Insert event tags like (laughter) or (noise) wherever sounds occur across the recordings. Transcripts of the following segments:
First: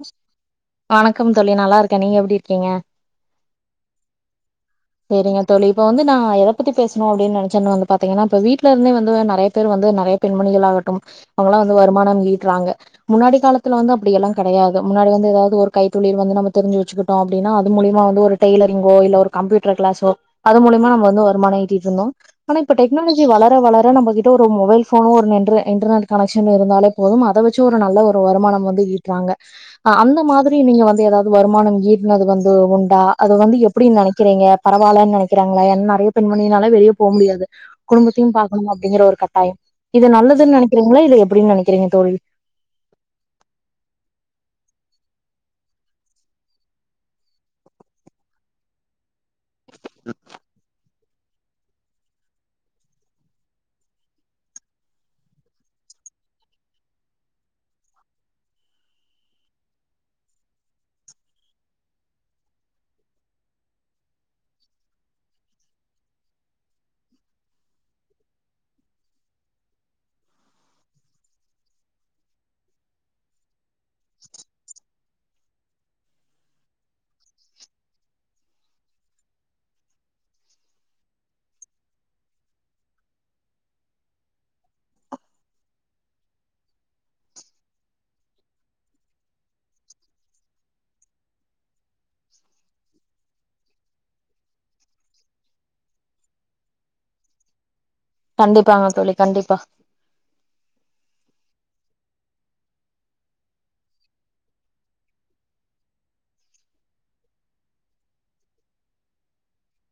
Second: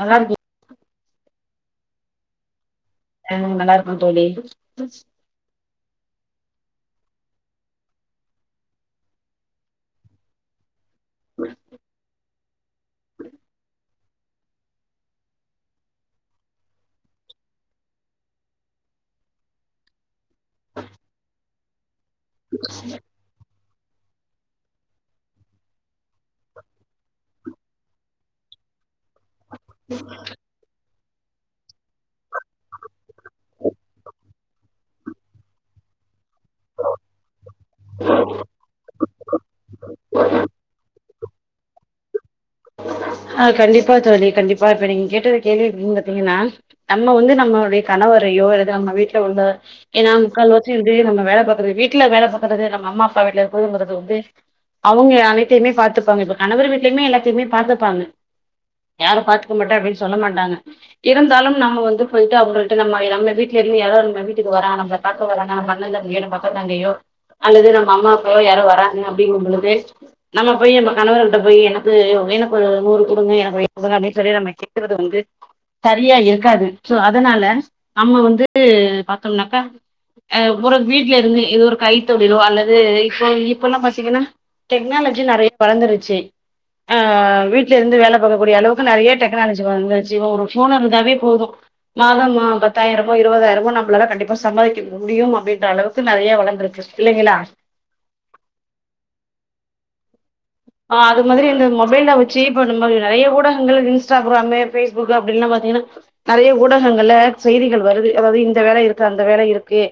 நல்லா இருக்கி வணக்கம் தோழி நல்லா இருக்கே நீங்க எப்டி இருக்கீங்க ஆ நல்லா இருக்கே தோழி செரிங்க தோழி இப்போ வந்து நா எத பத்தி பேசணு அப்டின்னு நெனச்சேன்னு வந்து பாத்தீங்கன்னா இப்ப வீட்ல இருந்தே வந்து நெறைய பேர் வந்து நெறைய பெண்மணிகளாகட்டு அவுங்களா வந்து வருமானம் ஈட்றாங்க முன்னாடி காலத்துல வந்து அப்டிய எல்லா கெடையாது முன்னாடி வந்து எதாவது ஒரு கைத்தொழில் வந்து நம் தெரிஞ்சு வச்சு கிட்டோ அப்டினா அது மூலியமா வந்து ஒரு டெய்லரிங்கோ இல்ல ஒரு கம்ப்யூட்டர் கிளாஸோ அது மூலியமா நம்ம வந்து வருமான ஈட்டிட்டு இருந்தோ ஆனா இப்ப டெக்னால ஜி வளர வளர நம்மகிட்ட ஒரு மொபைல் ஃபோனு ஒரு நென்டரெ இன்டர்நெட் கனெக்க்ஷன் இருந்தாலே போதும் அத வச் சு ஒரு நல்ல ஒரு வருமானம் வந்து ஈட்டுறாங்க அ அந்த மாதி ரி நீங்க வந்து எதாவது வருமானம் ஈட்டுனது வந்து உண்டா அத வந்து எப்டின்னு நெனைக்கிறீங்க பரவால்லன்னு நெனக்கிறாங்களா ஏனா நெறய பெண்மணினால வெளிய போ முடியாது குடும்பத்தையு பாக்கணு அப்டிங்கிற ஒரு கட்டாயோ இத நல்லதுன்னு நெனைக்கிறீங்களா இல்ல எப்டின்னு நெனைக்கிறீங்க தோழி ஆ கண்டிப்பா தோழி கண்டிப்பா இப்ப நீங்க கேட்டது கேள்விய இப்ப நீங்க எப்டின்னா நம்ம வந்து நம்மளுடைய கணவரையோ அல்லது நம்ம வீ ட்ல உள்ள ஏனா முக்கால் வாசி வந்து நம்ம வேல பாக்குறது வீட் ட்ல வேல பாக்குறது நம்ம அம்மா அப்பா வீட்ல தூங்குறது வந்து அவுங்க அனைத்தையுமே பாத்துப்பாங்க இப்ப கணவர் வீட்லயுமே எல்லாத்தையுமே பாத்துப்பாங்க யாரு பாத்துக்க மாட்டே அப்டின்னு சொல்ல மாட்டாங்க இருந்தாலு நம்ம வந்து போயிட்டு அவுங்க கிட்ட நம்ம நம்ம வீட்ல இருந்து எதோ நம்ம வீட்டுக்கு வரா நம்ப பாக்க வராங்க அவுங்க அண்ணே தம்பியோ நம்ம அக்கா தங்கையோ அல்லது நம்ம அம்மா அப்பாவோ யாரோ வராங்க அப்படிங்கு பொழுது நம்ம போய் நம்ம கணவர்கிட்ட போய் என்ன து எனக்கு ஒரு நூறு குடுங்க எனக்கு ஒய்ஃப் களா அப்டின்னு சொல்லி நம்ம கேக்குறது வந்து சரியா இருக்காது சோ அதனால நம்ம வந்து பாத்தோம்னாக்க அ ஒரு வீட்ல இருந்து இது ஒரு கை தொழிலோ அல்லது இப்போ இப்பல்லா பாத்தீங்கன்னா டெக்னாலஜி நெறயா வளந்துருச்சு ஆ வீட்ல இருந்து வேல பாக்க கூடிய அளவுக்கு நெறய டெக்னாலஜி வளந்துடுச்சு இப்ப ஒரு ஃபோன் இருந்தாவே போது மாதமா பத்தாயிரமோ இருவதாயிரமோ நம்மளால கண்டிப்பா சம்பாதிக்க முடியு அப்டின்ற அளவுக்கு நெறயா வளந்துருக்கு சு இல்லைங்களா கண்டிப்பாங்க தோழி கண்டிப்பா ஆ அது மாதிரி இந்த மொபைல்ல வச்சு இப்ப நம்ம நெறைய ஊடங்கள் இன்ஸ்டாகிராமு ஃபேஸ்புக்கு அப்டின்லா பாத்தீங்கன்னா நெறய ஊடகங்கள்ல செய்திகள் வருது அதாவது இந்த வேல இருக்கு அந்த வேல இருக்கு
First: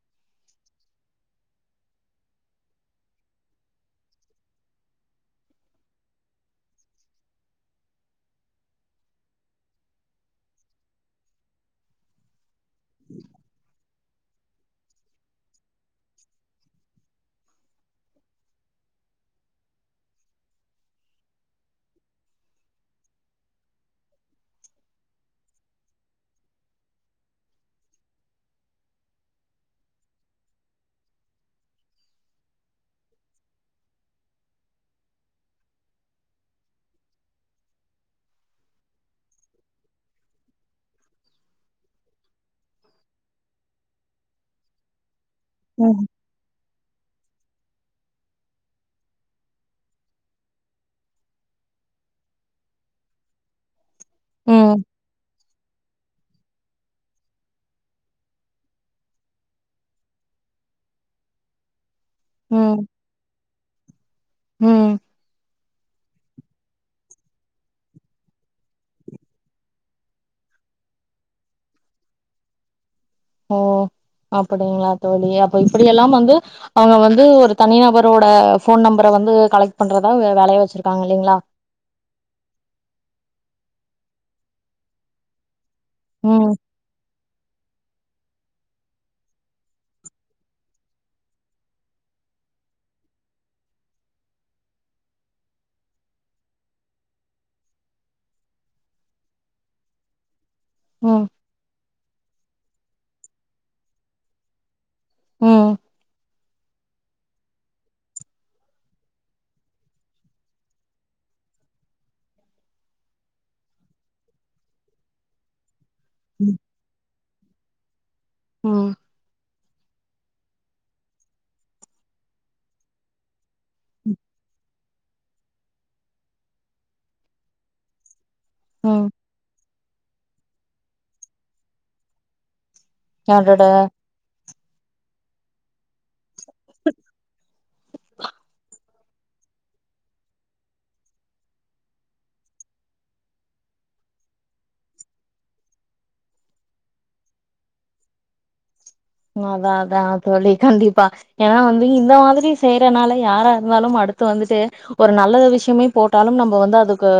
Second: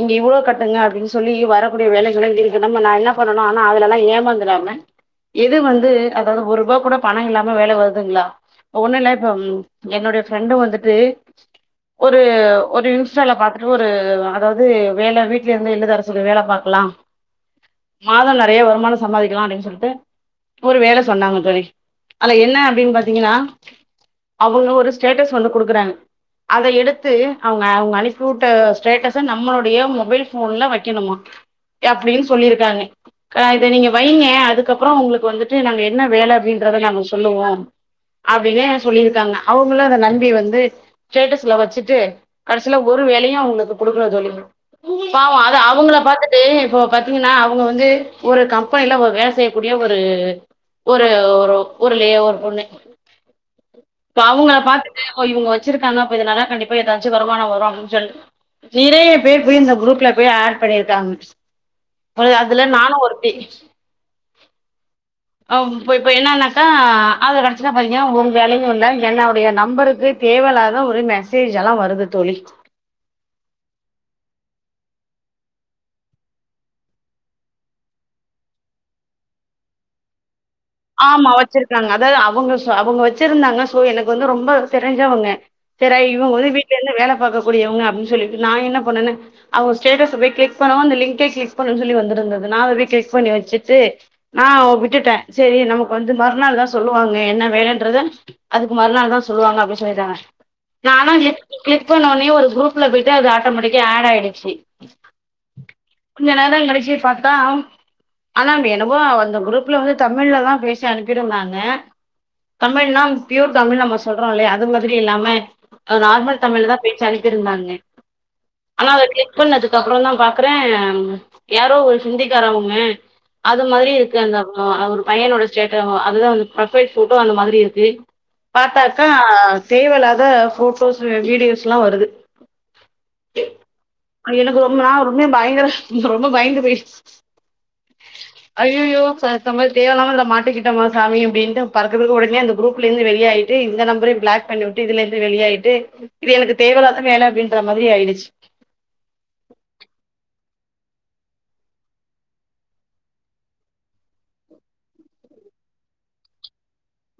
இங்க இவ்ளோ கட்டுங்க அப்டின்னு சொல்லி வரக்கூடிய வேலைகள்ள இருக்கு நம்ம நா என்ன பண்ணனு ஆனா அதுலல்லா ஏமாந்துறாம எது வந்து அதாவது ஒர் ரூபா கூட பணோ இல்லாம வந்து வேல வருதுங்களா ஒண்ணுல்ல இப்ப என்னுடைய ஃப்ரெண்டு வந்துட்டு ஒரு ஒரு இன்ஸ்டால பாத்துட்டு ஒரு அதாவது வேல வீட்ல இருந்து இல்லத்தரசிகள் வேல பாக்கலா மாத நெறைய வருமானோ சம்பாதிக்கலா அப்டின்னு சொல்ட்டு ஒரு வேல சொன்னாங்க தோழி அல என்ன அப்டினு பாத்தீங்கன்னா அவுங்க ஒரு ஸ்டேட்டஸ் வந்து குடுக்குறாங்க அத எடுத்து அவுங்க அவுங்க அனுப்பி வுட்ட ஸ்டேட்டஸ நம்மளுடைய மொபைல் ஃபோன்ல வைக்கணுமா க அப்டின்னு சொல்லிருக்காங்க க இத நீங்க வைங்க அதுக்கப்பறோ உங்களு வந்துட்டு நாங்க என்ன வேல அப்டின்றத நாங்க சொல்லுவோ அப்டின்னு சொல்லிருக்காங்க அவுங்களு அத நம்பி வந்து ஸ்டேட்டஸ்ல வச்சுட்டு கடசில ஒரு வேலையு அவுங்களுக்கு குடுக்கல தோழி பாவோ அ த அவுங்கள ம். பாத்துட்டு இப்ப பாத்தீங்கன்னா அவுங்க வந்து ஒரு கம்பெனில ஒரு வேல செய்யக்கூடிய ஒரு ஒரு ஒரு ஒரு ஊருலயே ஒரு பொண்ணு இப்ப அவுங்க ம். பாத்துட்டு ஓ இவுங்க வச்சிருக்காங்க அப்ப இதனால கண்டிப்பா எதாச்சு வருமானோ வரு அப்டின்னு சொல் நேறைய பேர் போய் இந்த குரூப்ல போய் ஆட் பண்ணிருக்காங்க அ அதுல ம். நானு ஒருத்தி ம் இ இப்ப என்னனாக்கா அத கடசில பாத்தீங்கனா ஒரு வேலயு இல்ல என்னோடய நம்பருக்கு தேவையில்லதலா ஒரே மெசேஜ் எல்லா வருது தோழி ஓ அப்படிங்களா தோழி அப்ப இப்படில்லா வந்து அவங்க வந்து ஒரு தனிநபரோட போன் நம்பரை வந்து கலெக்ட் பண்றதா வேலயா வச்சிருக்க ஆமா வச்சிருக்காங்க அதாவது அவுங்க அவுங்க வச்சிருந்தாங்க சோ எனக்கு வந்து ரொம்ப தெரிஞ்சவங்க (unintelligible) இவுங்க ம். வீட்டுல இருந்து வேல பாக்க கூடியவங்க அப்டினு சொல்லிட்டு நா என்ன பண்ணுனெ அவுங்க ஸ்டேட்டஸ் போய் கிளிக் பண்ணவு அந்த லிங்கே கிளிக் பண்ணனு சொல்லி வந்திருந்தது நான்வே களிக் பண்ணி வச்சிட்டு நா விட்டுட்டே சேரி நமக்கு வந்து மறுநாள் தா சொல்லுவாங்க என்ன வேலன்றத அதுக்கு மறுநாள் தா சொல்லுவாங்க அப்டினு சொல்லிட்டாங்க நான ம். லிங் கிளிக் பண்ணோடனே ஒரு குரூப்ல போய்ட்டு அது ஆட்டோமெட்டிக்கா ஆட ஆயிடுச்சு ம்ம் கொஞ்சோ நேர கழிச்சு பாத்தா ஆ ஆனா என்னவோ அந்த குரூப்ல வந்து தமிழ்லதா பேசி அனுப்பி இருந்தாங்க தமிழ்னா பியூர் தமிழ் நம்ம சொல்றோ இல்லய அது மாரி இல்லாம நார்மல் தமிழ்ல தா பேச்சு அனுப்பிருந்தாங்க ஆனா ம். அத (unintelligible) பண்ணது அதுக்கப்புற தா பாக்குறே யாரோ ஒரு ஹிந்திக்காரவுங்க அது மாரி இருக்கு அந்த அவரு பையனோட சேட்ட அதுதா வந்து ப்ரொபைல் போட்டோ அந்த மாரி இருக்கு ம். பாத்தாக்கா தேவயில்லாத போட்டோஸ் வீடியோஸ்ல வருது தாங்கட எனக்கு ரொம்ப நா ரொம்ப பயங்கர ரொம்ப பயந்து போய்ட்ச்சு ஐயயோ சா நம்ம தேவையில்லா மாட்டிக்கிட்டோமா சாமி அப்டினு பறக்கபறக்க ஒடனே அந்த குரூல இருந்து வெளியாயிட்டு இந்த நம்பரை பிளாக் பண்ணி இதுல இருந்து வெளியாயிட்டு இது எனக்கு தேவயிலாதா வேல அப்டின்ற மாரி ஆயிடுச்சு அதா அதா சொல்லி கண்டிப்பா ஏன்னா வந்து இந்த மாரி செய்யறனால யாரா இருந்தாலு அடுத்து வந்துட்டு ஒரு நல்ல விஷயமே போட்டாலு நம்ம வந்து அதுக்கு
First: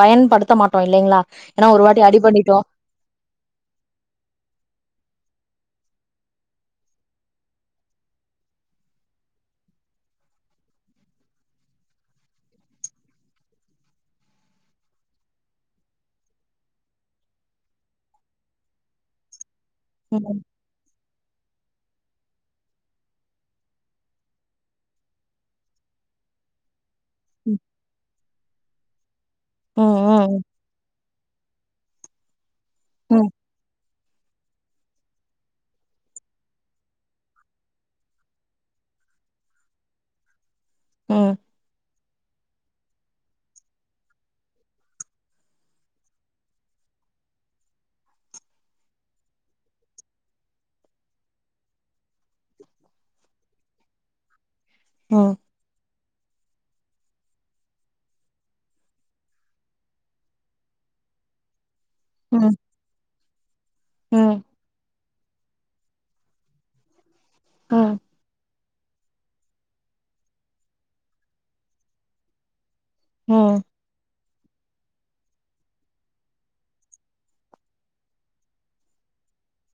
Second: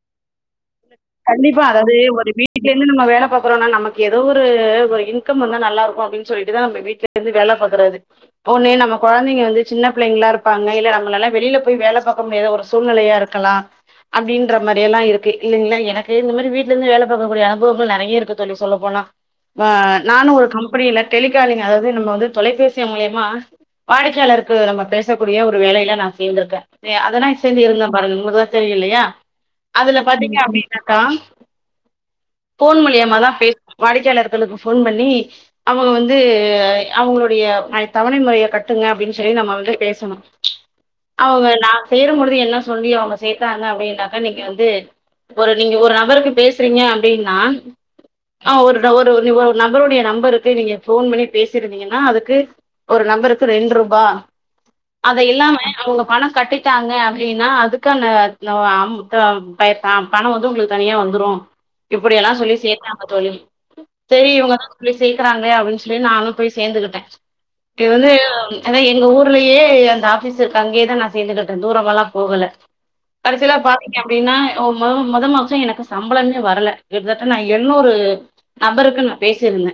பயன்படுத்த மாட்டோ இல்லிங்களா ஏன்னா ஒரு வாட்டி அடி பட்டுடோ இன்னு நம்ம வேல பாக்றோம்னா நமக்கு ஏதோ ஒரு இன்கம் வந்து நல்லாருக்கு அப்டினு சொல்லிட்டுதா நம் வீ்ட்ல இருந்து வேலபாக்குறது ஒண்ணு நம்ம குழந்தைங்க வந்து சின்ன பிள்ளைங்களா இருப்பாங்க இல்ல நம்மளல்லா வெளில போய் வேல பாக்க முடியாத ஒரு சூழ்நெலயா இருக்கு இருக்கலா அப்டின்ற மாரி எல்லா இருக்கு இல்லிங்களா இந்த மாரி வீட்டுல இருந்து வேல பாக்கக்கூடிய அனுபவங்கள் நெறய இருக்கு தோழி சொல்ல போனா நானு ம் ஒரு கம் அப்டில்ல டெலிகாலிங் அதாவது நம்ம வந்து தொலைபேசி மூலியமா வாடிக்கையாளருக்கு நம்ம பேசக்கூடிய ஒரு வேலயில நா சேந்திருக்கே அதெல்லா செஞ்சுகிட்ருந்தே பாருங்க உங்களுக்கு எல்லா தெரியலயா ம் அதுல பாத்தீங்க ம் அப்டினாக்கா போன் மூலியமா ம் தா பேச வாடிக்கையாளர்களுக்கு போன் பண்ணி அவுங்க வந்து அவுங்களுடைய தவணை முறையை கட்டுங்க அப்டினு சொல்லி நம்ம வந்து பேசணு ம் அவுங்க நா சேருபொழுது என்ன சொல்லி அவுங்க சேத்தாங்க அப்டின்னாக்கா நீங்க வந்து ஒரு நீங்க ஒரு அவருக்கு பேசுறீங்க அப்டினா ஆஹ ஒரு ஒரு நபருடைய நம்பருக்கு நீங்க போன் பண்ணி பேசிருந்தீங்கன்னா அதுக்கு ஒரு நம்பருக்கு ரெண் ரூபா அத ம் இல்லாம அவுங்க பணம் கட்டிட்டாங்க அப்டின்னா அதுக்கு அ நோ ஆம் தம் தய் தாம் பணம் வந்து உங்களுக்கு தனியா வந்துரும் இப்டி எல்லா சொல்லி ம் சேத்தாங்க தோழி சரி ம் இவுங்கசொல்லி சேக்றாங்களே அப்டினு சொல்லி நானு போய் சேந்துக்கிட்டே இப்ப ம் வந்து அதா எங்க ஊர்லயே அந்த ஆபீஸ் இருக்கு அங்கயே தா நா சேந்துகிட்டே தூரமால்லா போகல கடசில ம் பாத்தீங்க அப்டின்னா மொ மொத மாசோ எனக்கு சம்பளமே வரல கிட்டத்தட்ட நான் எழ்நூரு நபருக்கும் நா பேசிருந்தே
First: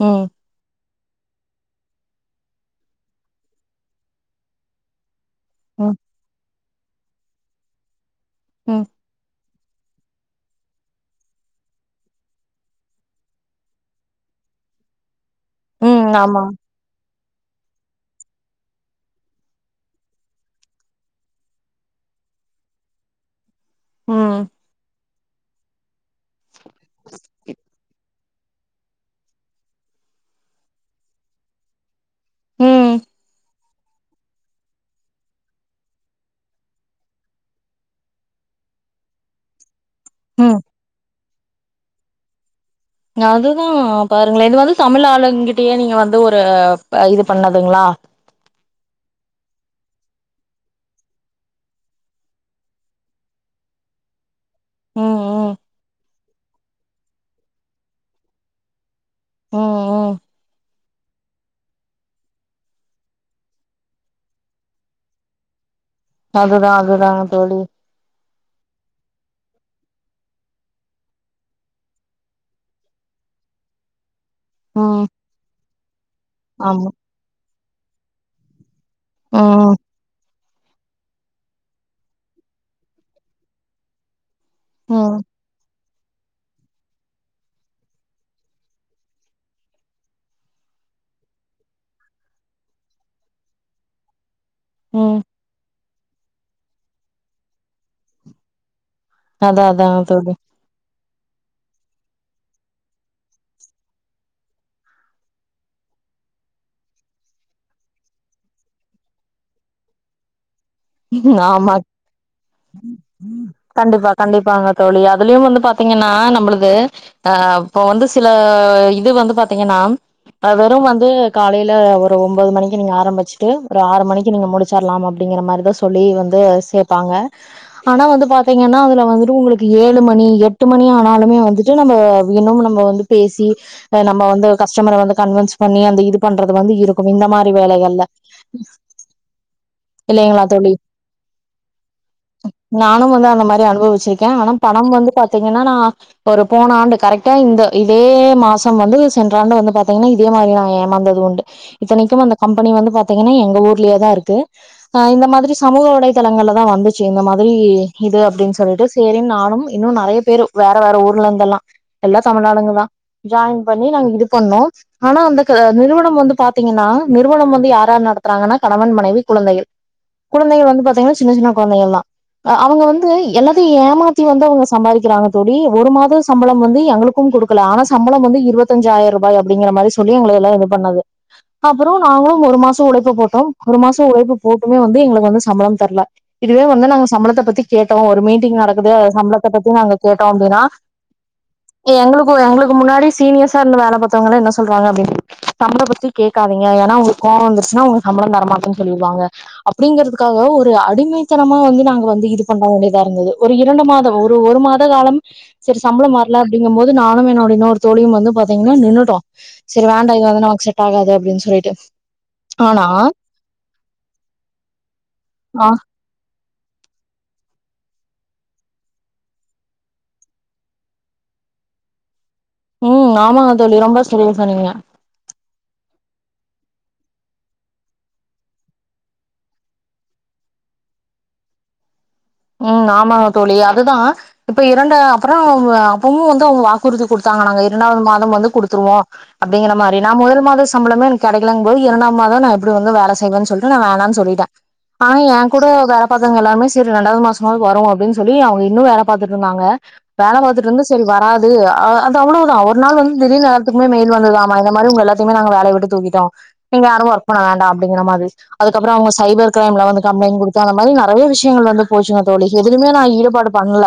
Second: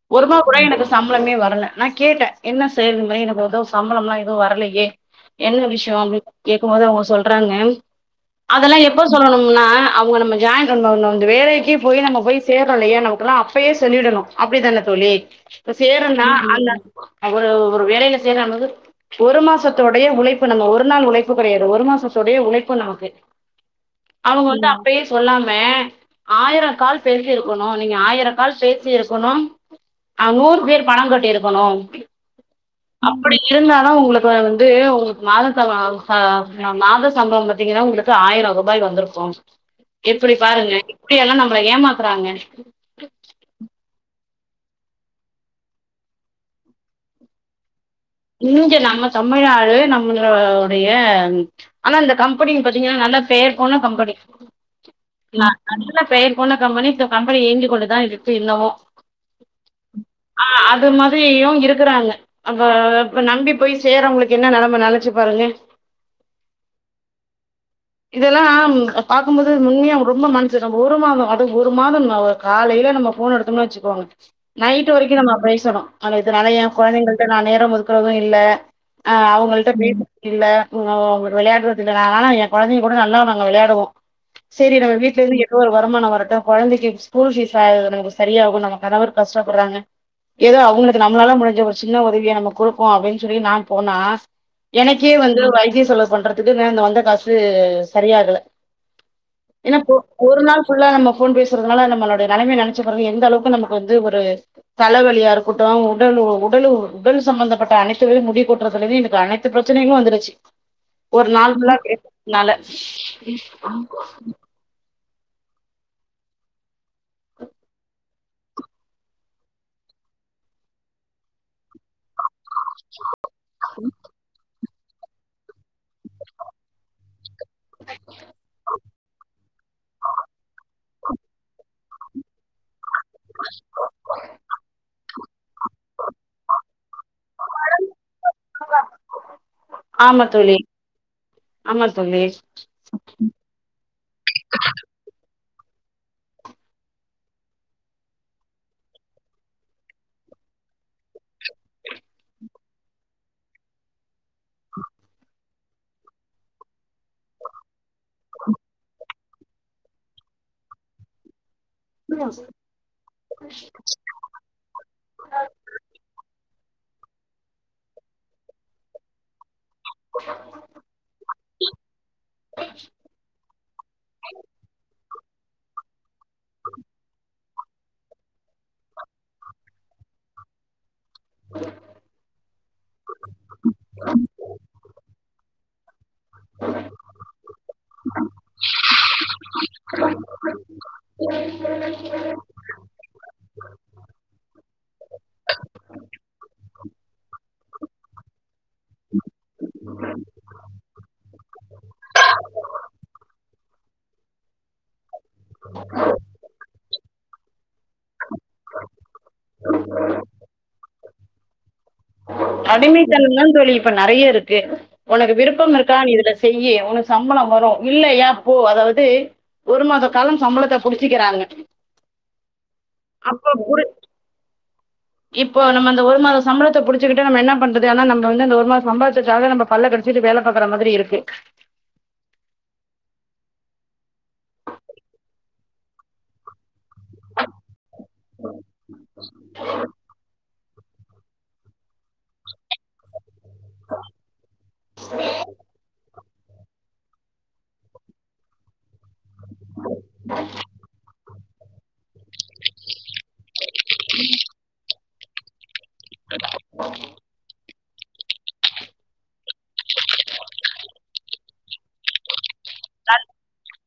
ம் ஒருபா பாகூட எனக்கு சம்பளமே வரல நாகேட்டே என்ன செய்றது இதுமேரி எனக்கு எதோ சம்பளம்லா ஏதும் வரலயே என்ன ம் விஷயம் அப்டினு கேக்குபோது அவுங்க சொல்றாங்க அதெல்லா ம் எப் எப்ப சொல்லணும்னா அவுங்க நம்ம ஜாயின் கொங் கொங் கொங் வேலைக்கே போய் நம்ம போய் சேர்றோ இல்லயா நமக்குல்லா அப்பயே சொல்லிடணு அப்டிதானே தோழி இப்ப ம் சேறன்னா ஆமா அல்ல அவ ஒரு வேலயில சேரானது ஒரு மாசத்தோடைய உழைப்பு நம்ம ஒரு நாள் உழைப்பு கொறையது ஒரு மாசதோடைய உழைப்பு நமக்கு ம் அவுங்க வந்து அப்பயே சொல்லாம ஆயிரங்கால் பேசிருக்கணு நீங்க ஆயிரங் கால் பேசி இருக்குணும் அ நூறு பேர் பணம் கட்டிருக்கணும் ம் அப்டி இருந்தாதா ஒங்குளுக்கு வந்து ஒங்குளுக்கு மாத சம் ச மாத சம்பளம் பத்தீங்கன்னா ஒங்க ளுக்கு ஆயிரம் ரூபாய் வந்துருக்கும் எப்டி ம் பாருங்க இப்பிடியெல்லா நம்பள ஏமாத்துறாங்க அதுதான் பாருங்களே இது வந்து தமிழ் ஆளுங்கிட்டயே நீங்க வந்து ஒரு இது பண்ணதுங்களா இங்க நம்ம தமிழ்நாடு நம்மளோடைய ஆனா இந்த கம்பெனின் பத்தீங்கன்னா நல்ல பேர் போன கம்பெனி ம் ந ம் நல்ல பெயர் போன கம்பெனி இப்ப கம்பெனி இயங்கிக் கொண்டுதா இருக்கு இன்னமு ம் ம் அ அது மாதிரியு இருக்குறாங்க அப்ப அப்ப நம்பி போய் சேர்ரவுங்களுக்கு என்ன நெலம நெனச்சு பாருங்க அதுதா அதுதா தோழி இதலாம் பாக்கும்போது உண்மையா ரொம்ப மனசுக் ஒரு மாதம் அது ஒரு மாதம் ந காலைல நம்ம ஃபோன் எடுத்தோம்னு வச்சுக்கோங்க நைட் ம் வரைக்கும் நம்ம பேசணு ஆன இதுனால ஆமா ஏங்கொழந்தைங்கள்ட்ட நா நேரம் ஒதுக்குறது இல்ல அ அவுங்கள்ட்ட ம் பேச றது இல்ல ஒங்க ஒங்களுக்கு வெளையாடுறதுக்கு நால்லனா ஏங் கொழந்தைங்க கூட நல்லா நாங்க வெளையாடுவோ சேரி நம்ம ம் வீட்லேர்ந்து எப்ப வரும் வருமானம் வரட்டும் கொழந்தைக்கி ஸ்கூல் ஃபீஸ் ஆயிது நமக்கு சரியாகும் நம்ம கணவர் கஷ்டபட்றாங்க எதோ அவுங்குளுக்கு நம்மளால முடிஞ்ச ஒரு சின்ன உதவிய நம்ம குடு கோ அப்பிடின் சொல்லி நாம்போனா எனக்கே ம் வந்து வைத்திய செலவு பண்றத் துக்கு வந்த காசு சரியாகல அதா ஏனா ஒ அதாங்க தோழி ஒரு நாள் ஃபுல்லா நம்ம ஃபோன் பேசுறதுனால நம்மளோடைய நெலமைய நெனச்சு பாருங்க எந்தளவுக்கு நமக்கு வந்து ஒரு தலைவலியா இருக்கட்டும் உடல் உடல் உடல் சம்பந்தம் பட்ட அனைத்துவையு முடி கொட்டுறதுலேந்து எனக்கு அனைத்து பிரச்சனைகளும் வந்துருச்சி ஒரு நாள் ஆமா புல்லா பேசுறதுனால கண்டிப்பா கண்டிப்பாங்க தோழி அதுலயும் வந்து பாத்தீங்கன்னா நம்புளுது அ இப்ப வந்து சில இது வந்து பாத்தீங்கன்னா அவரும் வந்து காலைல ஒ ஒரு ஒன்போது மணிக்கு நீங்க ஆரம்பிச்சுட்டு ஒரு ஆறு மணிக்கு நீங்க முடிச்சர்லாம் அப்டிங்கற மாரிதான் சொ சொல்லி வந்து சேப்பாங்க ஆனா வந்து பாத்தீங்கன்னா அதுல வந்துட்டு ஒங்குளுக் ஏழு மணி எட்டு மணி ஆனாலுமே வந்துட்டு நம்ம இன்னமு நம்ம வந்து பேசி நம்ம வந்து கஸ்டமரை வந்து கன்வின்ஸ் பண்ணி அந்த இது பண்றது வந்து இருக்கு இந்த மார் ந்த வேலைகள்ல இல்லைங்ளா தோழி ஆமா தோழி நானும் வந்து அந்த மாரி அனுபவிச்சிருக்கே ஆனா பணம் வந்து பாத்தீங்கன்னா நா ஒரு போன ஆண்டு கரெக்டா இந்த இதே மாசம் வந்து சென்ற ஆண்டு வந்து பாத்தீங்கன்னா இ தே மாரி நாங்க ஏமாந்தது உண்டு இத்தனைக்கும் அந்த கம்பெனி வந்து பாத்தீங்கன்னா எங்க ஊர்லெயே தா இருக்கு அ இந்த மாதிரி சமூக வலைதளங்கள்ளதா வந்துச்சு இந்த மாதிரி இது அப்டின் சொல்ட்டு சேரின் நானும் இன்னு நெறையப் பேரு வேற வேற ஊர்லர்ந்தெல்லா எல்லா தமிழ் ஆளுங்கதா ஜாயின் பண்ணி நாங்க இது பண்ணோ ஆனா அந்த க நிறுவனம் வந்து பாத்தீங்கன்னா நிறுவனம் வந்து யாரார் நடத்துறாங்கன்னா கணவன் மனைவி குழந்தைகள் குழந்தைகள் வந்து பாத்தீங்கன்னா சின்ன சின்ன குழந்தைகள்தா ஆ அவுங்க வந்து எல்லாத்தையு ஏமாத்தி வந்து அவுங்க சம்பாதிக்கிறாங்க தோழி ஒரு மாத ஸ் சம்பளம் வந்து எங்குளுக்கும் குடுக்கல ஆனா சம்பளம் வந்து இருவத்தஞ்சாயிரரூபாய் அப்டிங்கற மாரி சொல்லி எங்களையெல்லா இது பண்ணது அப்பறே நாங்களும் ஒரு மாசம் உழைப்பு போட்டோம் ஒரு மாசோ உழைப்பு போட்டுமே வந்து எங்களுக்கு வந்து சம்பளம் தர்ல இதுவே வந்து நாங்க சம்பளத்த பத்தி கேட்டோ ஒரு மீட்டிங் நடக்குது அது சம்பளத்த பத்தி நாங்க கேட்டோ அப்டினா எங்குளுக்கு எங்குளுக்கு முன்னாடி சீனியர்ஸாருந்து வேல பாத்தவங்கலா என்ன சொல்றாங்க அப்டின் சம்பளம் பத்தி கேக்காதீங்க ஏனா அவுங்குளுக் கோவோ வந்துருச்சுனா ஒங்க சம்பளம் தரமாட்டேன் சொல்லிருவாங்க அப் பிடிங்கறதுக்காக ஒரு அடிமைத்தனமா வந்து நாங்க வந்து இது பண்ண வேண்டியதாருந்தது ஒரு இரண்டு மாதம் ஒரு ஒரு மாத காலம் சரி சம்பளம் வர்ல அப்டிங்கம் போது நானும் என்னோட இன்னோரு தோழியும் வந்து பாத்தீங்கன்னா நின்னுட்டோ சரி வேண்டா இது வந்து நமக்கு செட்டாகாது அப்டின் சொல்லிட்டு ஆனா அடிமைத்தனம்தா தோழி இப்ப நெறைய இருக்கு உனக்கு ஆ விருப்பம் இருக்கா நீ இதுல செய்யி உனக்கு சம்பளம் வரு இல்லையா போ அதாவ்து ஒரு மாத காலம் சம்பளத்த புடிச்சுக்கிறாங்க ம் ஆமாங்க தோழி ரொம்ப செரியா சொன்னீங்க இப்போ நம்ம அந்த ஒரு மாத சம்பளத்த புடிச்சுக்கிட்டு நம்ம என்ன பண்றது ஆனா நம்ம வந்து அந்த ஒரு மாத சம்பளத்துக்காக நம்ம பல்ல கடிச்சுக்கிட்டு வேல பாக்குற மாதிரி இருக்கு ம் ஆமாங்க தோழி அதுதா இப்ப இரண்டு அப்புற அப்பமு வந்து அவங்க வா க்குறுதி குடுத்தாங்க நாங்க இரண்டாவது மாதம் வந்து குடுத்துருவோ அப்டிங்கற மாரி நா முதல் மாத சம்பளமே கெடைக்கலங்கும் போது இரண்டாம் மாதம் நா எப்டி வந்து வேல செய்வேன் சொல்ட்டு நா வேணான்னு சொல்லிட்டே ஆனா எங் கூட வேல பாக்றவங்க எல்லருாமே செரி ரெண்டாவது மாசமாவது வரு அப்டின்னு சொல்லி அவங்க இன்னு வேல பாத்துட்டுருந்தாங்க வேல பாத்துட்டு இருந்த செரி வராது அ அது அவ்ளோதா ஒரு நாள் வந்து திடீர்னு எல்லாத்துக்குமே மெயில் வந்துதாமா இந்த மாரி உங்கள எல்லாத்தயுமே நாங்க வேலைய விட்டு தூக்கிட்டோ நீங்க யாரு ஒர்க் பண்ண வேண்டா அப்டிங்குற மாரி அதுக்கப்பறோ சைபர் அவங்க கிரைம்ல வந்து கம்ப்ளைண்ட் குடுத்து அந்த மாரி நெறைய விஷயங்கள் வந்து போச்சுங்க தோழி எதுலயுமே நா ஈடுபாடு பண்ணல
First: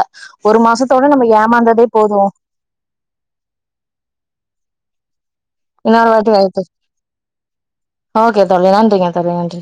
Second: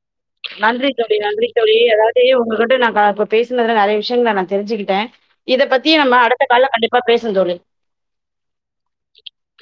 ஒரு நன்றி மாசத்தோட தோழி நம்ம நன்றி தோழி. ஏமாந்ததே போது அதாவது உங்ககிட்ட நான் க இப்ப பேசுனதுல நெறைய விஷயங்கள நா தெரிஞ்சுக்கிட்டே இத பத்தி இன்னொரு நம்ம அடுத்த வாட்டி கால்ல கண்டிப்பா பேசுவோ தோழி ஓகே தோழி நன்றிங்க தோழி நன்றி